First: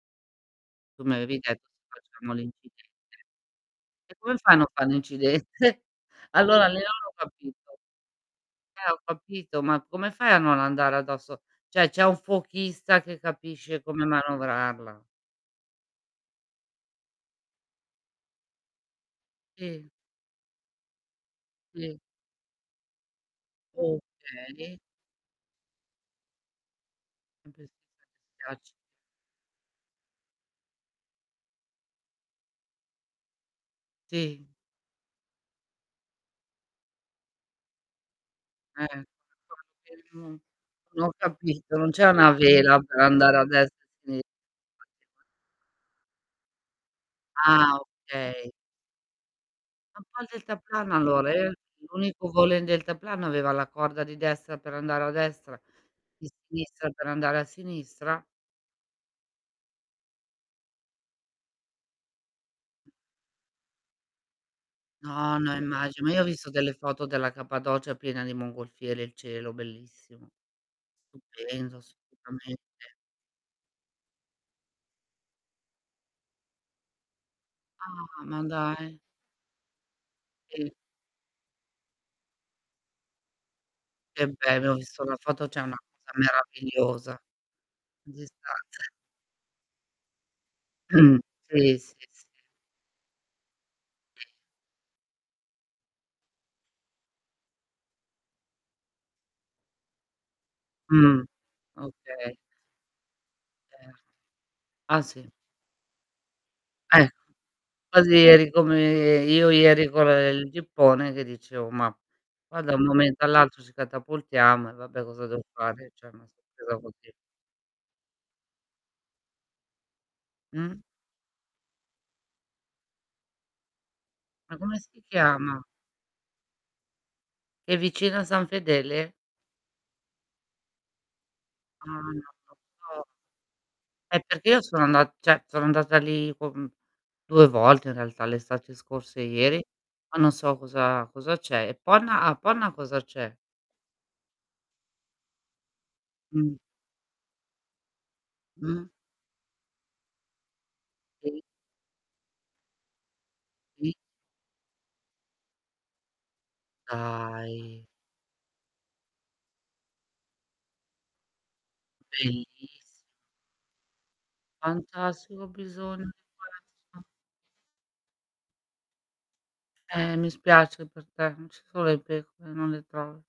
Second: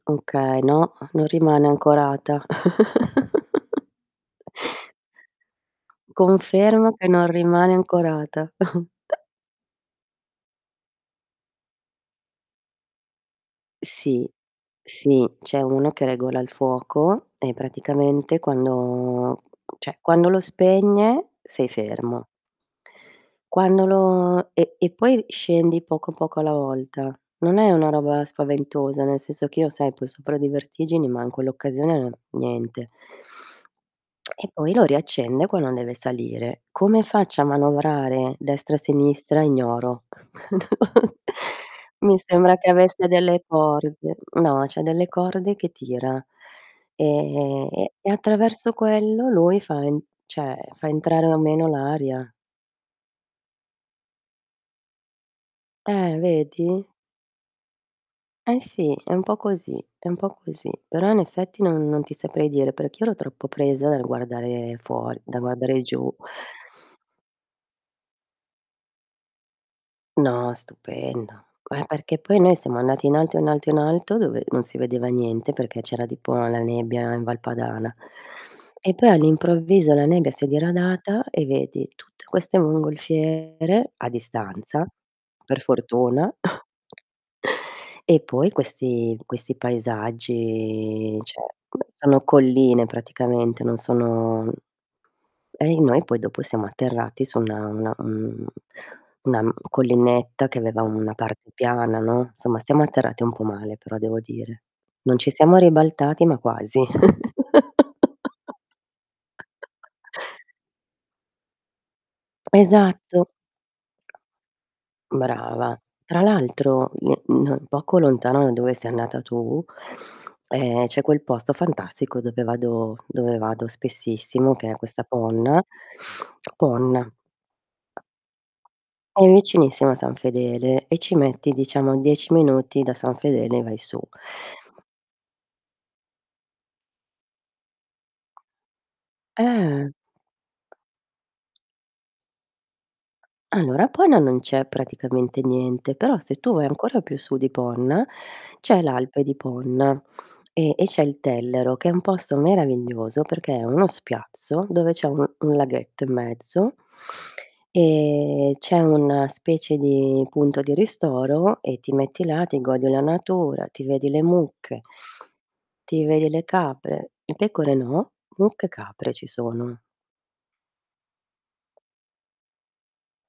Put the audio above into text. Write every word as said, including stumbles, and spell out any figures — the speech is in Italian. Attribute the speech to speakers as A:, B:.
A: Okay, no,
B: Tu mi
A: non
B: avevi detto
A: rimane
B: se facciamo
A: ancorata.
B: l'incidente. E come fanno a far l'incidente? Allora
A: Confermo
B: [unintelligible]
A: che
B: ho
A: non rimane
B: capito.
A: ancorata.
B: Eh, ho capito, ma come fai a non andare addosso ceh c'è un fuochista che capisce come
A: Sì,
B: manovrarla.
A: sì, c'è uno che regola il fuoco e praticamente quando
B: ì.
A: ceh, quando lo spegne sei
B: Sì.
A: fermo. Quando lo e
B: Okay.
A: e poi scendi poco, poco alla volta. Non è una roba
B: [unintelligible]
A: spaventosa, nel senso che io sai poi sopra di vertigini ma, in quell'occasione niente. E
B: Sì.
A: poi lo riaccende quando deve salire. Come faccio a manovrare destra,
B: Eh
A: sinistra? Ignoro.
B: [unintelligible] n ho capito, non c'è
A: Mi
B: una
A: sembra che
B: vela per
A: avesse
B: andare
A: delle
B: a destra e a
A: corde.
B: sinistra?
A: No c'ha delle
B: [unintelligible]
A: corde che tira ehm,
B: Ah,
A: e e
B: okay.
A: attraverso quello lui fa in
B: A un po' il
A: ceh fa
B: deltaplano
A: entrare
B: allora
A: la
B: er
A: meno
B: l'unico
A: l'aria.
B: volo in deltaplano aveva la corda di destra per andare a destra,
A: Eh,
B: di
A: vedi.
B: sinistra per andare a sinistra.
A: Eh sì, è un po' così, è un po' così, però in effetti non non ti saprei dire, perché io ero troppo presa dal guardare
B: No,
A: fuori, dal
B: no
A: guardare
B: immagi ma
A: giù.
B: io ho visto delle foto della capadocia piena di mongolfiere e il cielo bellissimo.
A: No, stupendo.
B: Stupendo,
A: Eh, perché poi noi
B: assolutamente.
A: siamo andati in alto, in alto, in alto dove non si vedeva niente perché c'era tipo la nebbia in Val Padana,
B: Ah, ma
A: e
B: dai.
A: poi all'improvviso la nebbia si è
B: Sì.
A: diradata e vedi tutte queste mongolfiere, a
B: Che bello, ho
A: distanza,
B: visto la foto, c'è
A: per
B: una cosa
A: fortuna.
B: meravigliosa.
A: E poi
B: [unintelligible]
A: questi questi paesaggi ceh,
B: sì, sì,
A: sono
B: sì.
A: colline praticamente, non
B: [unintelligible]
A: sono, mhmm, e i noi poi dopo siamo atterrati su una una un una n collinetta che aveva una
B: Mh,
A: parte piana, no;
B: okay.
A: somma, siamo atterrati un po' male
B: Ter
A: però devo dire.
B: ah,
A: Non ci
B: sì.
A: siamo ribaltati ma quasi.
B: Eh. Così eri come io ieri con ehm, il gippone, che dicevo: "Ma qua da un momento
A: Esatto.
B: all'altro ci catapultiamo, e vabbè cosa deo
A: Brava.
B: fare?" ceh
A: Tra
B: una sorpresa
A: l'altro
B: così.
A: n n poco lontano da dove sei andata tu,
B: Mh.
A: ehm, c'è quel posto fantastico dove vado dove vado spessissimo
B: Ma
A: che è
B: come si
A: questa
B: chiama?
A: Ponna. Ponna.
B: È vicino a San Fedele?
A: È vicinissima a San Fedele e ci metti
B: Ah,
A: diciamo
B: non lo
A: dieci minuti da
B: so.
A: San Fedele e vai su.
B: Eh, perché io sono andat ceh sono andata lì con due volte in realtà, l'estate scorsa e ieri,
A: Eh.
B: ma non so cosa cosa c'è. E Ponna a Ponna cosa c'è?
A: Allora, a Ponna non c'è praticamente niente, però se tu
B: Mh.
A: vai ancora più su di Ponna, c'è
B: Mh.
A: l'Alpe di Ponna e e c'è il
B: Sì.
A: Tellero, che è un posto meraviglioso, perché è uno
B: Sì.
A: spiazzo, dove c'è un un laghetto in mezzo
B: Dai.
A: e c'è un specie di punto di ristoro e ti metti là, ti
B: Bellissimo.
A: godi la natura, ti vedi le mucche,
B: Fantastico, ho
A: ti
B: bisogno di
A: vedi le
B: questo.
A: capre. I pecore no, mucche e capre ci sono.
B: Eh, mi spiace per te, non ci son le pecoe, non le tro